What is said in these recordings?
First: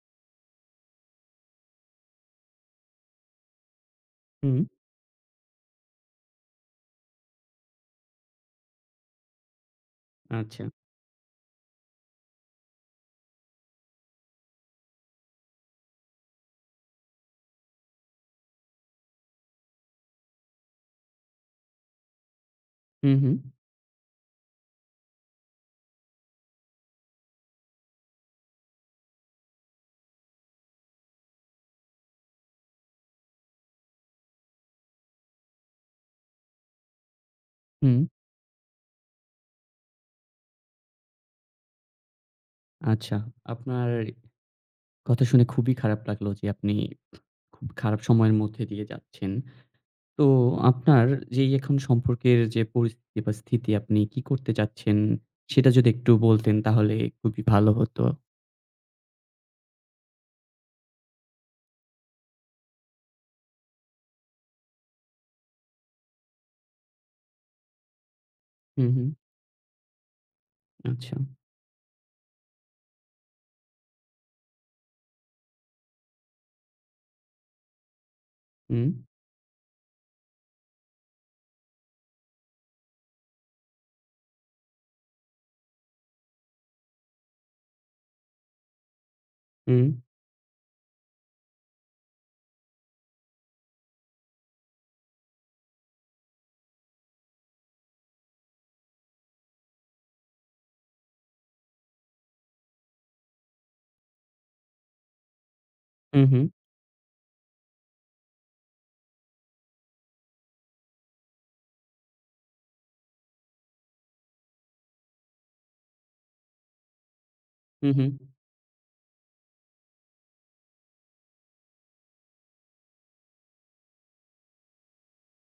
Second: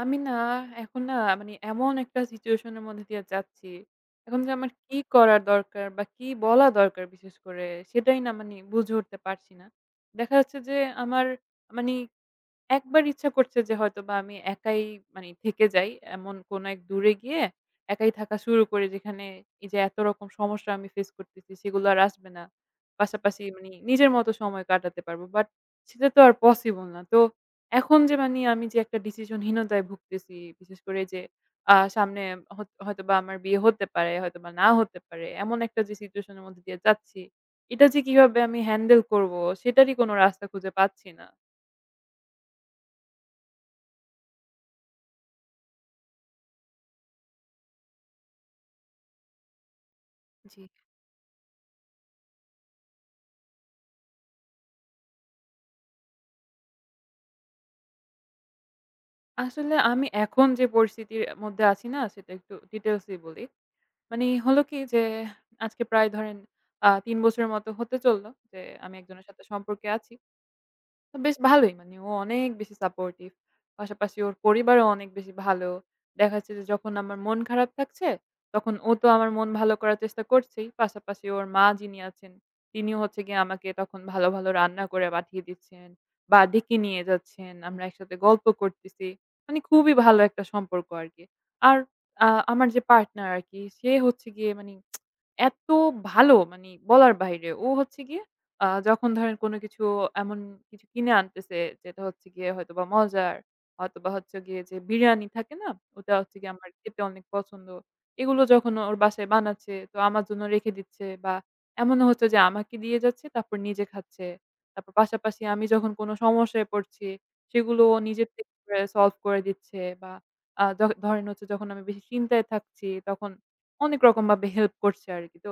আমি না এখন না এমন একটা সিচুয়েশন এর মধ্যে দিয়ে যাচ্ছি। এখন যে হুম, আমার কি করা দরকার বা কি বলা দরকার বিশেষ করে সেটাই না বুঝে উঠতে পারছি না। দেখা যাচ্ছে আচ্ছা। যে আমার মানি একবার ইচ্ছা করছে যে হয়তোবা আমি একাই থেকে যাই। এমন কোন এক দূরে গিয়ে একাই থাকা শুরু করি যেখানে এই যে এত রকম সমস্যা আমি ফেস করতেছি সেগুলো আর আসবে না। হুম, হুম, পাশাপাশি নিজের মতো সময় কাটাতে পারবো। বাট সেটা তো আর পসিবল না। তো এখন যে আমি যে একটা ডিসিশনহীনতায় ভুগতেছি বিশেষ করে যে সামনে হয়তোবা আমার বিয়ে হতে পারে, হয়তোবা না হতে পারে। এমন একটা যে সিচুয়েশন এর মধ্যে দিয়ে যাচ্ছি। এটা হুম, যে কিভাবে আমি হ্যান্ডেল করব সেটারই কোন রাস্তা খুঁজে পাচ্ছি না। আচ্ছা। আপনার কথা শুনে খুবই খারাপ লাগলো যে আপনি খুব খারাপ সময়ের মধ্যে দিয়ে যাচ্ছেন। তো জি। আপনার যেই এখন সম্পর্কের যে পরিস্থিতি বা স্থিতি আপনি কি করতে চাচ্ছেন সেটা যদি একটু বলতেন তাহলে খুবই ভালো হতো। আসলে আমি এখন যে পরিস্থিতির মধ্যে আছি না সেটা একটু ডিটেইলস এ বলি। হলো কি যে আজকে প্রায় ধরেন ৩ বছরের মতো হতে চলল যে হুম, আমি হুম, একজনের সাথে সম্পর্কে আছি। আচ্ছা। তো বেশ ভালোই ও অনেক বেশি সাপোর্টিভ। পাশাপাশি ওর পরিবারও অনেক বেশি ভালো। দেখা যাচ্ছে যে যখন আমার মন খারাপ থাকছে, তখন হুম, ও তো আমার মন ভালো করার চেষ্টা করছেই। পাশাপাশি ওর মা যিনি আছেন, তিনিও হচ্ছে গিয়ে আমাকে তখন ভালো, ভালো রান্না করে পাঠিয়ে দিচ্ছেন বা ডেকে নিয়ে যাচ্ছেন। আমরা একসাথে গল্প করতেছি। হুম, খুবই ভালো একটা সম্পর্ক আরকি। আর আমার যে পার্টনার আরকি সে হচ্ছে গিয়ে এত ভালো বলার বাইরে। ও হচ্ছে গিয়ে যখন ধরেন কোনো কিছু এমন কিছু কিনে আনতেছে যেটা হচ্ছে গিয়ে হয়তোবা মজার, হয়তোবা হচ্ছে গিয়ে যে বিরিয়ানি থাকে না? ওটা হুম, হচ্ছে হুম, গিয়ে আমার খেতে অনেক পছন্দ। এগুলো যখন ওর বাসায় বানাচ্ছে তো আমার জন্য রেখে দিচ্ছে বা এমনও হচ্ছে যে আমাকে দিয়ে যাচ্ছে তারপর নিজে খাচ্ছে। তারপর পাশাপাশি আমি যখন কোনো সমস্যায় পড়ছি সেগুলো হুম, ও হুম, নিজের থেকে সলভ করে দিচ্ছে বা আ য ধরেন হচ্ছে যখন আমি বেশি চিন্তায় থাকছি তখন অনেক রকমভাবে হেল্প করছে আরকি। তো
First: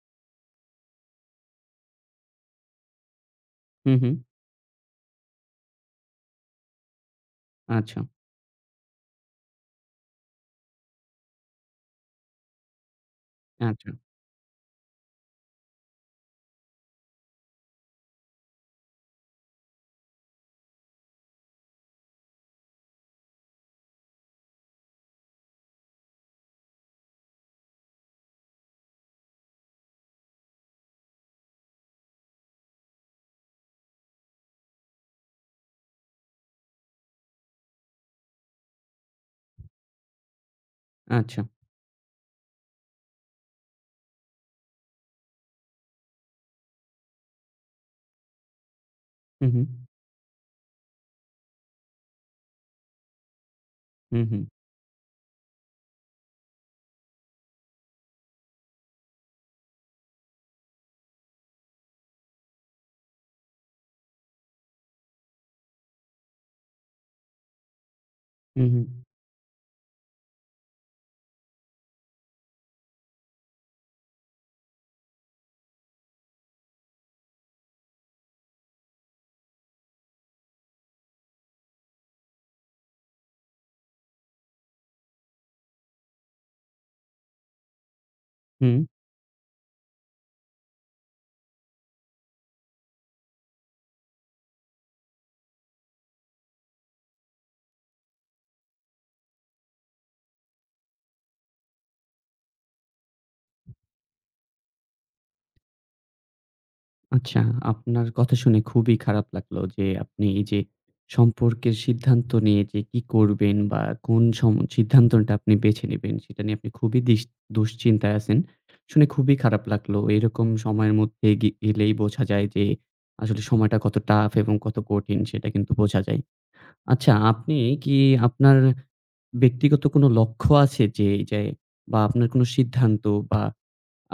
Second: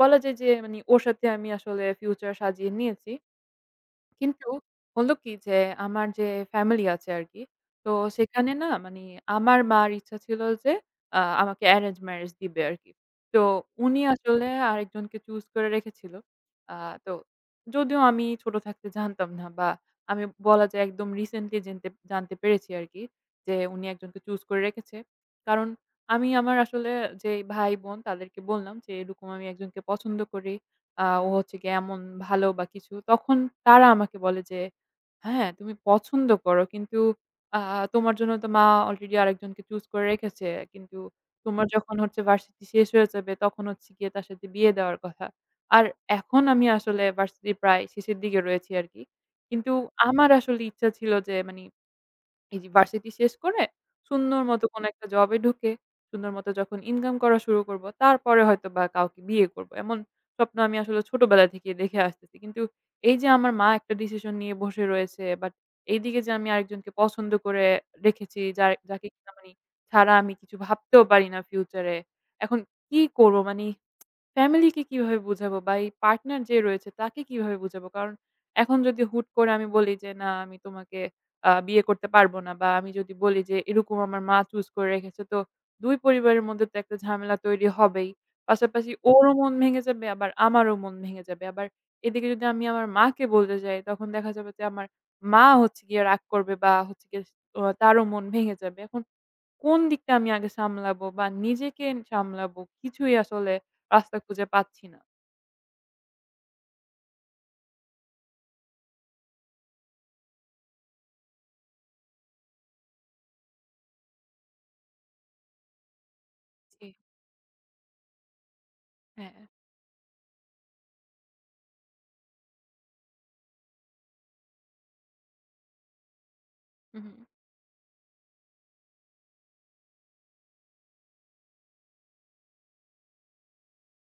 বলা যায় যে ওর সাথে আমি আসলে ফিউচার সাজিয়ে নিয়েছি। হুম, হুম, কিন্তু হলো কি যে আমার যে ফ্যামিলি আছে আরকি। তো আচ্ছা, সেখানে না আমার মার ইচ্ছা ছিল যে আমাকে অ্যারেঞ্জ ম্যারেজ দিবে আরকি। তো আচ্ছা, উনি আসলে আরেকজনকে চুজ করে রেখেছিল। আ তো যদিও আমি ছোট থাকতে জানতাম না বা আমি বলা যায় একদম রিসেন্টলি জানতে পেরেছি আরকি যে উনি একজনকে চুজ করে রেখেছে। কারণ আমি আমার আসলে যে ভাই-বোন তাদেরকে বললাম যে এরকম আমি একজনকে পছন্দ করি। ও হচ্ছে গিয়ে এমন ভালো বা কিছু। তখন তারা আমাকে বলে যে, "হ্যাঁ, তুমি পছন্দ করো। কিন্তু আ তোমার জন্য তো মা অলরেডি আরেকজনকে চুজ করে রেখেছে। কিন্তু আচ্ছা। তোমার যখন হচ্ছে ভার্সিটি শেষ হয়ে যাবে তখন হচ্ছে গিয়ে তার সাথে বিয়ে দেওয়ার কথা।" আর এখন আমি আসলে ভার্সিটির প্রায় শেষের দিকে রয়েছি আরকি। হুম, হুম, কিন্তু আমার আসলে ইচ্ছা ছিল যে এই যে ভার্সিটি শেষ করে হুম, সুন্দর হুম, মতো কোনো একটা জবে ঢুকে, সুন্দর মতো যখন ইনকাম করা শুরু করব, তারপরে হয়তোবা কাউকে বিয়ে করব। এমন স্বপ্ন আমি আসলে ছোটবেলা থেকে দেখে আসতেছি। কিন্তু এই যে আমার মা একটা ডিসিশন নিয়ে বসে রয়েছে, বাট এইদিকে যে আমি আরেকজনকে পছন্দ করে রেখেছি, হুম, যাকে কিনা ছাড়া আমি কিছু ভাবতেও পারি না ফিউচারে। এখন কি করব? ফ্যামিলিকে কিভাবে বুঝাবো বা এই পার্টনার যে রয়েছে তাকে কিভাবে বুঝাবো? কারণ এখন যদি হুট করে আমি বলি যে, "না আমি তোমাকে বিয়ে করতে পারব না" বা আমি যদি বলি যে, "এরকম আমার মা চুজ করে রেখেছে" তো ২ পরিবারের মধ্যে তো একটা ঝামেলা তৈরি হবেই। হুম। পাশাপাশি ওরও মন ভেঙে যাবে আবার আমারও মন ভেঙে যাবে। আবার এদিকে যদি আমি আমার মাকে বলতে যাই তখন দেখা যাবে যে, আমার মা হচ্ছে গিয়ে রাগ করবে বা হচ্ছে গিয়ে ও তারও মন ভেঙে যাবে। এখন কোন দিকটা আমি আগে সামলাবো বা নিজেকে সামলাবো কিছুই আসলে রাস্তা খুঁজে পাচ্ছি না। আচ্ছা, আপনার কথা শুনে খুবই খারাপ লাগলো যে আপনি এই যে সম্পর্কের সিদ্ধান্ত নিয়ে যে কি করবেন বা কোন সিদ্ধান্তটা আপনি বেছে নিবেন সেটা নিয়ে আপনি জি। খুবই দুশ্চিন্তায় আছেন। শুনে হ্যাঁ। খুবই খারাপ লাগলো। এরকম সময়ের মধ্যে গেলেই বোঝা যায় যে আসলে সময়টা কত টাফ এবং কত কঠিন সেটা কিন্তু বোঝা যায়। হু, হু। আচ্ছা, আপনি কি আপনার ব্যক্তিগত কোনো লক্ষ্য আছে যে এই যে বা আপনার কোনো সিদ্ধান্ত বা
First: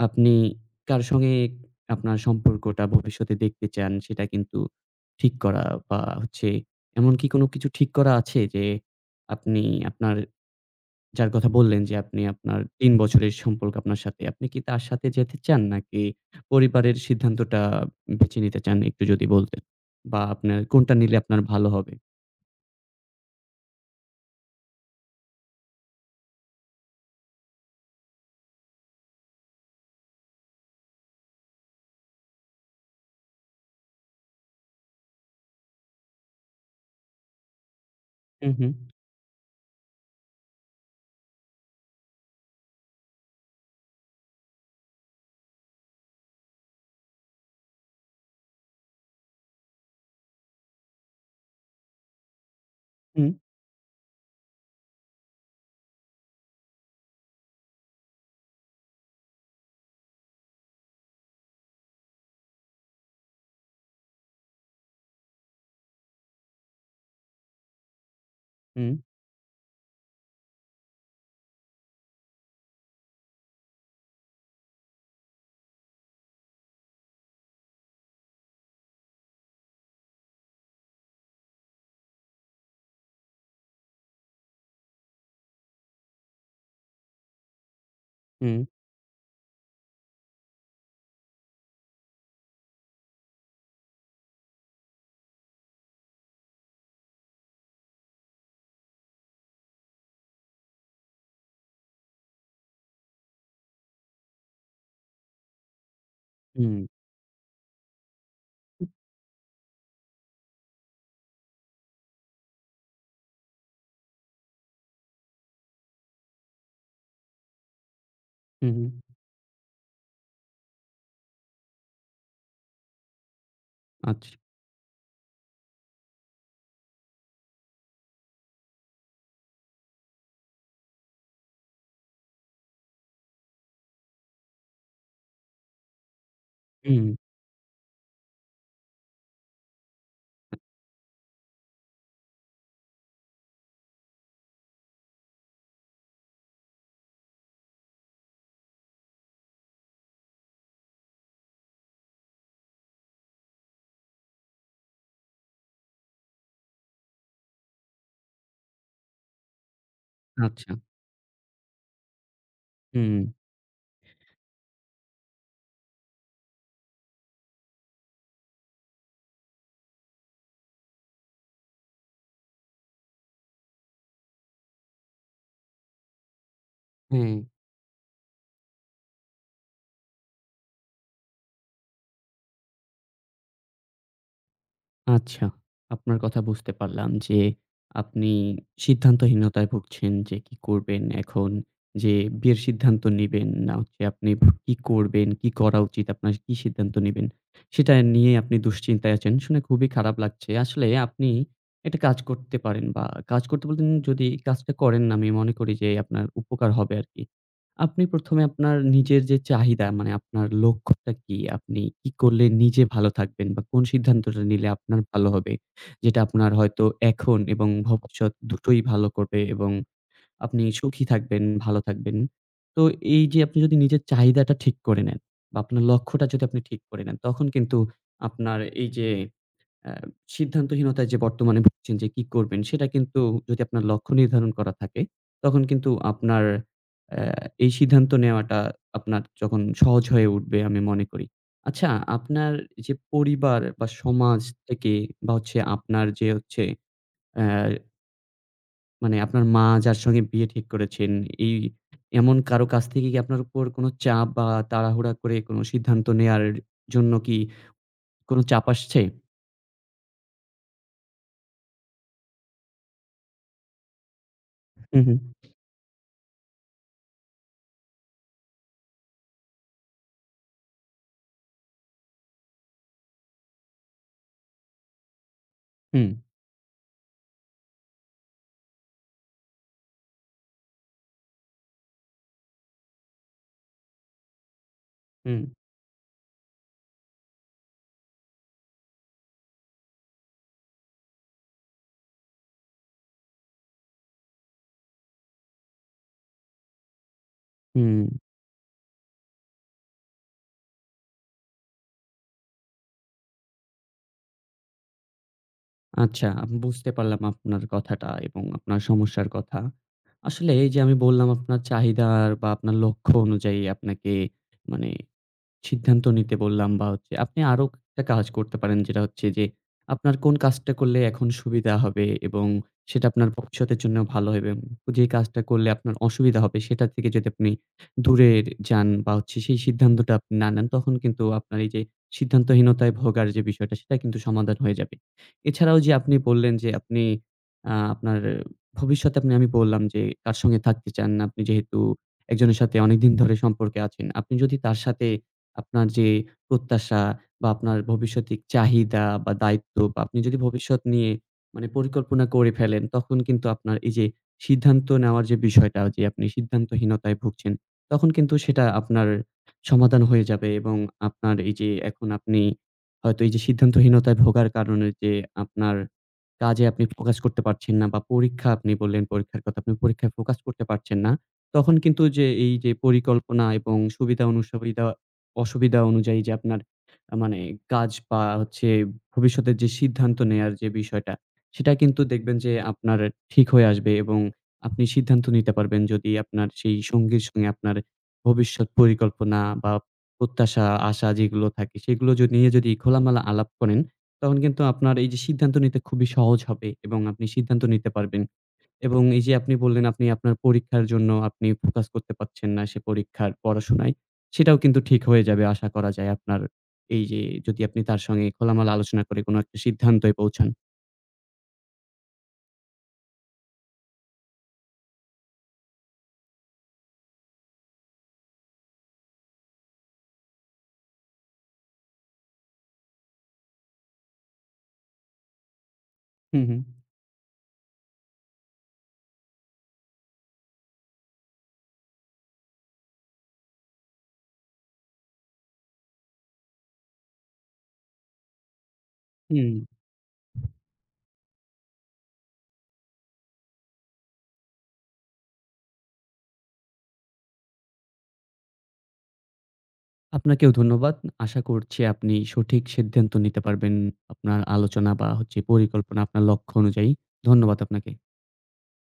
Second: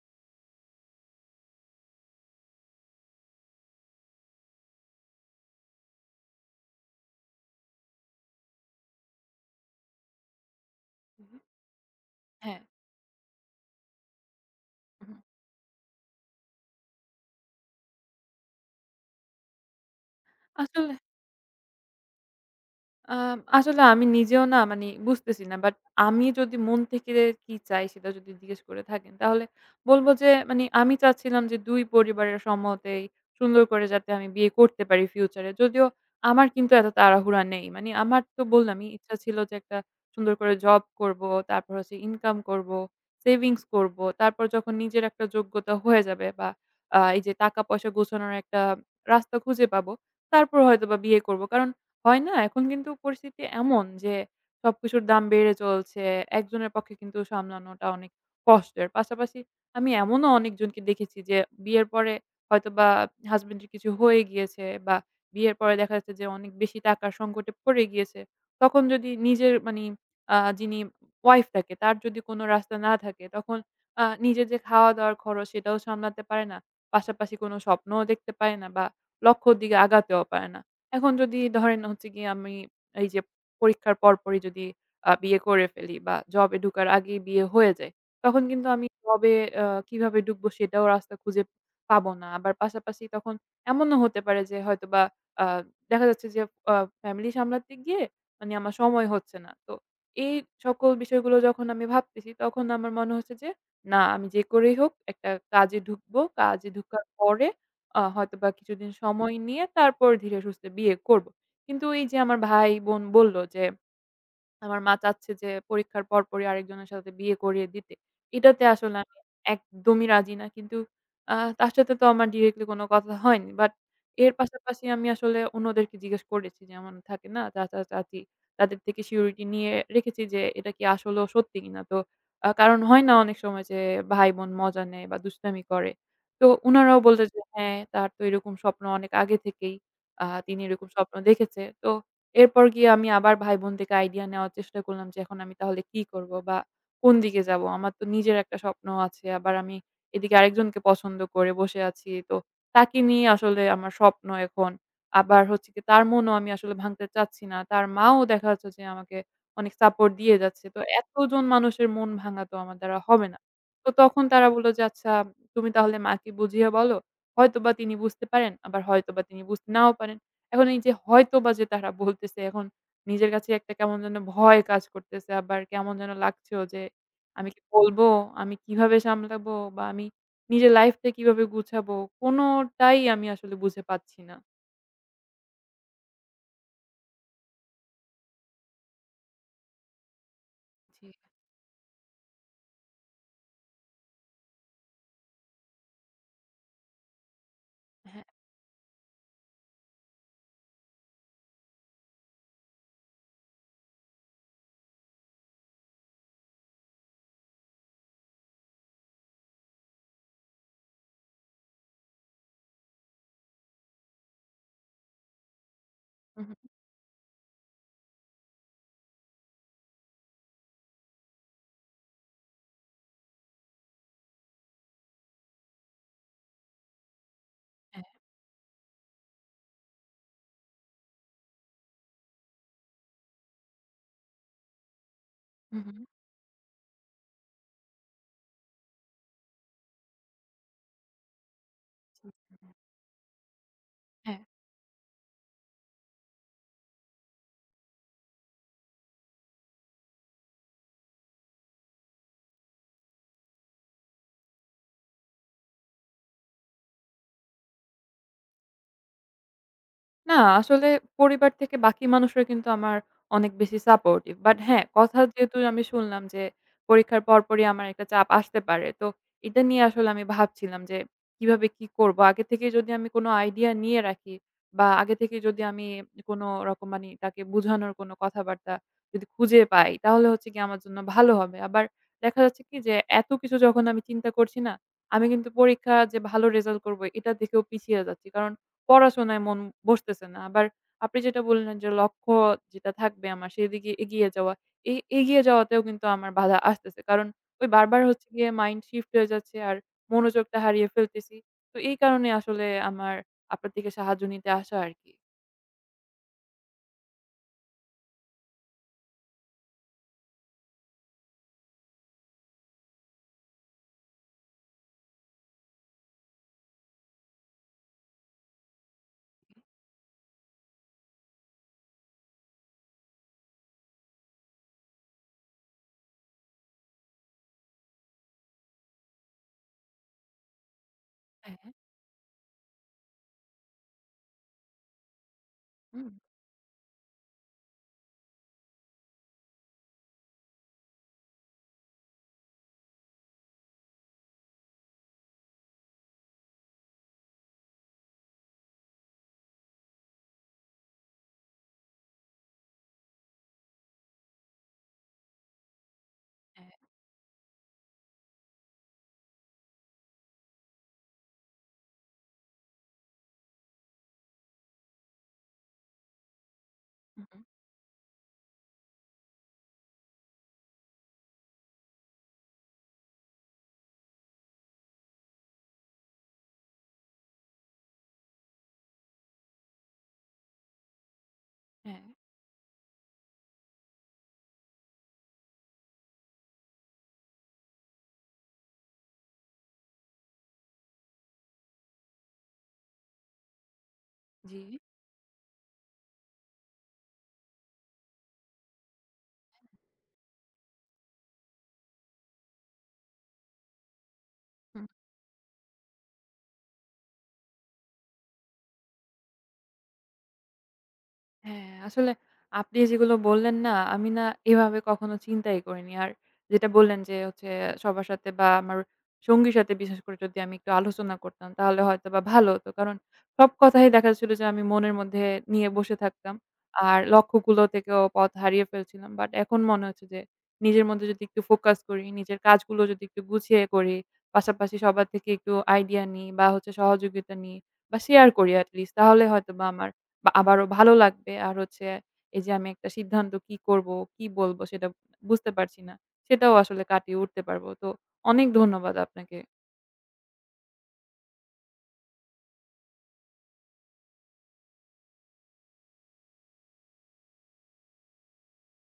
আপনি কার সঙ্গে আপনার সম্পর্কটা ভবিষ্যতে দেখতে চান সেটা কিন্তু ঠিক করা বা হচ্ছে এমন কি কোনো কিছু ঠিক করা আছে যে আপনি আপনার যার হুম। কথা বললেন যে আপনি আপনার হ্যাঁ। ৩ বছরের সম্পর্ক আপনার সাথে, আপনি কি তার হু, সাথে হু। যেতে চান নাকি পরিবারের সিদ্ধান্তটা বেছে নিতে চান? একটু যদি বলতেন বা আপনার কোনটা আসলে নিলে আপনার ভালো হবে? আসলে আমি নিজেও না বুঝতেছি না। বাট আমি যদি মন থেকে কি চাই সেটা যদি জিজ্ঞেস করে থাকেন, তাহলে বলব যে আমি চাচ্ছিলাম যে ২ পরিবারের সম্মতেই সুন্দর করে যাতে আমি বিয়ে করতে পারি ফিউচারে। যদিও আমার কিন্তু এত তাড়াহুড়া নেই। মানে আমার তো হু, হু, বললামই ইচ্ছা ছিল যে একটা সুন্দর করে জব করব, তারপর হচ্ছে ইনকাম করব, সেভিংস করব। তারপর যখন নিজের একটা যোগ্যতা হয়ে যাবে বা এই যে টাকা পয়সা গোছানোর একটা রাস্তা খুঁজে পাবো, তারপর হয়তোবা বিয়ে করব। কারণ হয় না? এখন কিন্তু হুম, পরিস্থিতি এমন যে সবকিছুর দাম বেড়ে চলছে। একজনের পক্ষে কিন্তু সামলানোটা অনেক কষ্টের। পাশাপাশি আমি এমনও অনেকজনকে দেখেছি যে বিয়ের পরে হয়তোবা হাসব্যান্ডের কিছু হয়ে গিয়েছে বা বিয়ের পরে দেখা যাচ্ছে যে অনেক বেশি টাকার সংকটে পড়ে গিয়েছে। তখন হুম, যদি নিজের যিনি ওয়াইফ থাকে তার যদি কোনো রাস্তা না থাকে তখন নিজের যে খাওয়া-দাওয়ার খরচ সেটাও সামলাতে পারে না। পাশাপাশি কোনো স্বপ্নও দেখতে পারে না বা লক্ষ্যর দিকে আগাতেও পারে না। এখন যদি ধরেন হচ্ছে গিয়ে আমি এই যে পরীক্ষার পরপরই যদি বিয়ে করে ফেলি বা জবে ঢুকার আগেই বিয়ে হয়ে যায়, তখন কিন্তু আমি জবে আ কিভাবে ঢুকবো সেটাও রাস্তা খুঁজে পাবো না। আবার পাশাপাশি তখন এমনও হতে পারে যে হয়তোবা আ দেখা যাচ্ছে যে আ ফ্যামিলি সামলাতে গিয়ে আমার সময় হচ্ছে না। তো এই সকল বিষয়গুলো যখন আমি ভাবতেছি তখন আমার মনে হচ্ছে যে, না আমি যে করেই হোক একটা কাজে ঢুকবো। কাজে হুম, ঢুকার পরে হয়তোবা কিছুদিন সময় নিয়ে তারপর ধীরে সুস্থে বিয়ে করব। কিন্তু এই যে আমার ভাই-বোন বলল যে আমার মা চাচ্ছে যে পরীক্ষার পরপরই আরেকজনের সাথে বিয়ে করিয়ে দিতে। এটাতে হুম, হুম, আসলে আমি একদমই রাজি না। কিন্তু তার সাথে তো আমার ডিরেক্টলি কোনো কথা হয়নি। বাট আচ্ছা, এর পাশাপাশি আমি আসলে অন্যদেরকে জিজ্ঞেস করেছি। যেমন থাকে না চাচা-চাচী তাদের থেকে সিউরিটি নিয়ে রেখেছি যে এটা কি আসলেও সত্যি কিনা। তো কারণ হয় না অনেক সময় যে ভাই-বোন মজা নেয় বা দুষ্টামি করে। তো উনারাও হুম, বলল যে, "হ্যাঁ, তার তো এরকম স্বপ্ন অনেক আগে থেকেই। তিনি এরকম স্বপ্ন দেখেছে।" তো এরপর গিয়ে আমি আবার ভাই-বোন থেকে আইডিয়া নেওয়ার চেষ্টা করলাম যে এখন আমি তাহলে কি করব বা কোন দিকে যাব? আমার তো নিজের একটা স্বপ্ন আছে। আবার আমি এদিকে আরেকজনকে পছন্দ করে বসে আছি। তো তাকে নিয়ে আসলে আমার স্বপ্ন এখন। আবার হচ্ছে কি তার মনও আমি আসলে ভাঙতে চাচ্ছি না। তার মাও দেখা যাচ্ছে যে আমাকে অনেক সাপোর্ট দিয়ে যাচ্ছে। আচ্ছা, তো এতজন মানুষের মন ভাঙা তো আমার দ্বারা হুম, হবে না। তো তখন তারা বলল যে, "আচ্ছা তুমি তাহলে মাকে বুঝিয়ে বলো। হয়তোবা তিনি বুঝতে পারেন, আবার হয়তোবা তিনি বুঝতে নাও পারেন।" এখন এই যে হয়তোবা যে তারা বলতেছে এখন নিজের কাছে একটা কেমন যেন ভয় কাজ করতেছে। আবার কেমন যেন লাগছেও যে হ্যাঁ। আমি কি বলবো? আমি কিভাবে সামলাবো? বা আমি নিজের লাইফটা কিভাবে গুছাবো? কোনটাই আমি আসলে বুঝে পাচ্ছি না। আচ্ছা, আপনার কথা বুঝতে পারলাম যে আপনি সিদ্ধান্তহীনতায় ভুগছেন যে কি করবেন জি, এখন? যে বিয়ের সিদ্ধান্ত নিবেন না হচ্ছে আপনি কি করবেন, কি করা উচিত, আপনার কি সিদ্ধান্ত নিবেন সেটা হ্যাঁ। হ্যাঁ, নিয়ে আপনি দুশ্চিন্তায় আছেন। শুনে খুবই খারাপ লাগছে। আসলে আপনি একটা কাজ করতে পারেন বা কাজ করতে বলতে যদি কাজটা করেন না, আমি মনে করি যে আপনার উপকার হবে আরকি। আপনি ১ম এ আপনার নিজের যে চাহিদা মানে আপনার লক্ষ্যটা কি? আপনি কি করলে নিজে ভালো থাকবেন বা কোন সিদ্ধান্তটা নিলে আপনার ভালো হবে? যেটা হু, আপনার হু, হয়তো এখন এবং ভবিষ্যৎ দুটোই ভালো করবে এবং আপনি সুখী থাকবেন, ভালো থাকবেন। তো এই যে আপনি যদি নিজের চাহিদাটা ঠিক করে নেন বা আপনার লক্ষ্যটা যদি আপনি ঠিক করে নেন, তখন কিন্তু হ্যাঁ, আপনার এই যে অ্যা সিদ্ধান্তহীনতায় যে বর্তমানে ভুগছেন যে কি করবেন সেটা কিন্তু যদি আপনার লক্ষ্য নির্ধারণ করা থাকে, তখন হু, কিন্তু হু। আপনার অ্যা এই সিদ্ধান্ত নেওয়াটা আপনার যখন সহজ হয়ে উঠবে আমি মনে করি। আচ্ছা, জি, আপনার হ্যাঁ। যে পরিবার বা সমাজ হ্যাঁ। থেকে বা হচ্ছে আপনার যে হচ্ছে অ্যা মানে আপনার মা যার সঙ্গে বিয়ে ঠিক করেছেন, এই এমন কারো কাছ থেকে কি আপনার উপর কোনো চাপ বা তাড়াহুড়া করে কোনো সিদ্ধান্ত নেয়ার জন্য কি কোনো চাপ আসছে? না, আসলে পরিবার থেকে বাকি মানুষরা কিন্তু আমার অনেক বেশি সাপোর্টিভ। বাট হ্যাঁ, হু, হু। কথা যেহেতু আমি শুনলাম যে পরীক্ষার পরপরই আমার একটা চাপ আসতে পারে। তো এটা নিয়ে আসলে আমি ভাবছিলাম যে কিভাবে কি করব? আগে থেকে যদি আমি কোনো আইডিয়া নিয়ে রাখি বা আগে থেকে যদি আমি হুম, কোনো রকম তাকে বুঝানোর কোনো কথাবার্তা যদি খুঁজে পাই তাহলে হচ্ছে গিয়ে আমার জন্য ভালো হবে। আবার দেখা যাচ্ছে কি যে এত কিছু যখন আমি চিন্তা করছি না, আমি হুম, কিন্তু পরীক্ষা যে ভালো রেজাল্ট করব এটা দেখেও পিছিয়ে যাচ্ছি। কারণ পড়াশোনায় মন বসতেছে না। আবার আপনি যেটা বললেন যে লক্ষ্য যেটা থাকবে আমার সেদিকে এগিয়ে যাওয়া। এই এগিয়ে যাওয়াতেও কিন্তু আমার বাধা আসতেছে। কারণ ওই বারবার হুম। হচ্ছে গিয়ে মাইন্ড শিফট হয়ে যাচ্ছে আর মনোযোগটা হারিয়ে ফেলতেছি। তো এই কারণে আসলে আমার আপনার থেকে সাহায্য নিতে আসা আরকি। আচ্ছা, আমি বুঝতে পারলাম আপনার কথাটা এবং আপনার সমস্যার কথা। আসলে এই যে আমি বললাম আপনার চাহিদার বা আপনার লক্ষ্য অনুযায়ী আপনাকে মানে সিদ্ধান্ত নিতে বললাম বা হচ্ছে আপনি আরো একটা কাজ করতে পারেন যেটা হচ্ছে যে আপনার কোন কাজটা করলে এখন সুবিধা হবে এবং সেটা আপনার ভবিষ্যতের জন্য ভালো হবে। এবং যে কাজটা করলে আপনার অসুবিধা হবে সেটা থেকে যদি আপনি দূরে যান বা হচ্ছে সেই সিদ্ধান্তটা আপনি না নেন তখন কিন্তু হ্যাঁ, আপনার এই যে সিদ্ধান্তহীনতায় ভোগার যে বিষয়টা সেটা কিন্তু সমাধান হয়ে যাবে। এছাড়াও যে হুম। আপনি বললেন যে আপনি আপনার ভবিষ্যতে আপনি আমি বললাম যে কার সঙ্গে থাকতে চান। আপনি যেহেতু একজনের সাথে অনেকদিন ধরে সম্পর্কে আছেন। আপনি যদি তার সাথে আপনার যে প্রত্যাশা বা আপনার ভবিষ্যতিক চাহিদা বা দায়িত্ব বা আপনি যদি ভবিষ্যৎ নিয়ে মানে পরিকল্পনা করে ফেলেন, তখন কিন্তু আপনার এই যে সিদ্ধান্ত নেওয়ার যে বিষয়টা যে আপনি হ্যাঁ, সিদ্ধান্তহীনতায় ভুগছেন, তখন কিন্তু সেটা আপনার সমাধান হয়ে যাবে এবং আপনার এই যে এখন আপনি হয়তো এই যে সিদ্ধান্তহীনতায় ভোগার কারণে যে আপনার কাজে আপনি ফোকাস হু, হু। করতে পারছেন না বা পরীক্ষা আপনি বললেন পরীক্ষার কথা, আপনি পরীক্ষায় ফোকাস করতে পারছেন না। তখন কিন্তু যে এই যে পরিকল্পনা এবং সুবিধা অসুবিধা অনুযায়ী যে আপনার মানে কাজ বা হচ্ছে ভবিষ্যতের যে সিদ্ধান্ত নেয়ার যে বিষয়টা, সেটা কিন্তু হ্যাঁ, দেখবেন যে আপনার ঠিক হয়ে আসবে এবং আপনি সিদ্ধান্ত নিতে পারবেন যদি আপনার সেই সঙ্গীর সঙ্গে আপনার ভবিষ্যৎ পরিকল্পনা বা প্রত্যাশা, আশা যেগুলো থাকে সেগুলো নিয়ে যদি খোলামেলা আলাপ করেন, তখন কিন্তু জি। আপনার এই যে সিদ্ধান্ত নিতে খুবই সহজ হবে এবং আপনি সিদ্ধান্ত নিতে পারবেন। এবং এই যে আপনি বললেন, আপনি আপনার পরীক্ষার জন্য আপনি ফোকাস করতে পারছেন না সে পরীক্ষার পড়াশোনায়। সেটাও কিন্তু ঠিক হয়ে যাবে আশা করা যায় আপনার এই যে যদি আপনি তার সঙ্গে খোলামেলা আলোচনা করে কোনো একটা সিদ্ধান্তয় পৌঁছান। হ্যাঁ, আসলে আপনি যেগুলো বললেন না, আমি না এভাবে কখনো চিন্তাই করিনি। আর যেটা বললেন যে হচ্ছে সবার সাথে বা আমার সঙ্গীর সাথে বিশেষ করে যদি আমি একটু আলোচনা করতাম তাহলে হয়তোবা ভালো হতো। কারণ সব কথাই দেখা যাচ্ছিল যে আমি মনের মধ্যে নিয়ে বসে থাকতাম। হুম, হুম, আর লক্ষ্যগুলো থেকেও পথ হারিয়ে ফেলছিলাম। বাট এখন মনে হচ্ছে যে নিজের মধ্যে যদি একটু ফোকাস করি, নিজের কাজগুলো যদি একটু গুছিয়ে করি, পাশাপাশি সবার থেকে একটু আইডিয়া নিই বা হচ্ছে সহযোগিতা নিই বা শেয়ার করি এট লিস্ট তাহলে হুম। হয়তোবা আমার বা আবারও ভালো লাগবে। আর হচ্ছে এই যে আমি একটা সিদ্ধান্ত কি করবো, কি বলবো সেটা বুঝতে পারছি না। সেটাও আসলে কাটিয়ে উঠতে পারবো। তো অনেক ধন্যবাদ আপনাকে। আপনাকেও ধন্যবাদ। আশা করছি আপনি সঠিক সিদ্ধান্ত নিতে পারবেন আপনার আলোচনা বা হচ্ছে পরিকল্পনা, আপনার লক্ষ্য অনুযায়ী। ধন্যবাদ আপনাকে।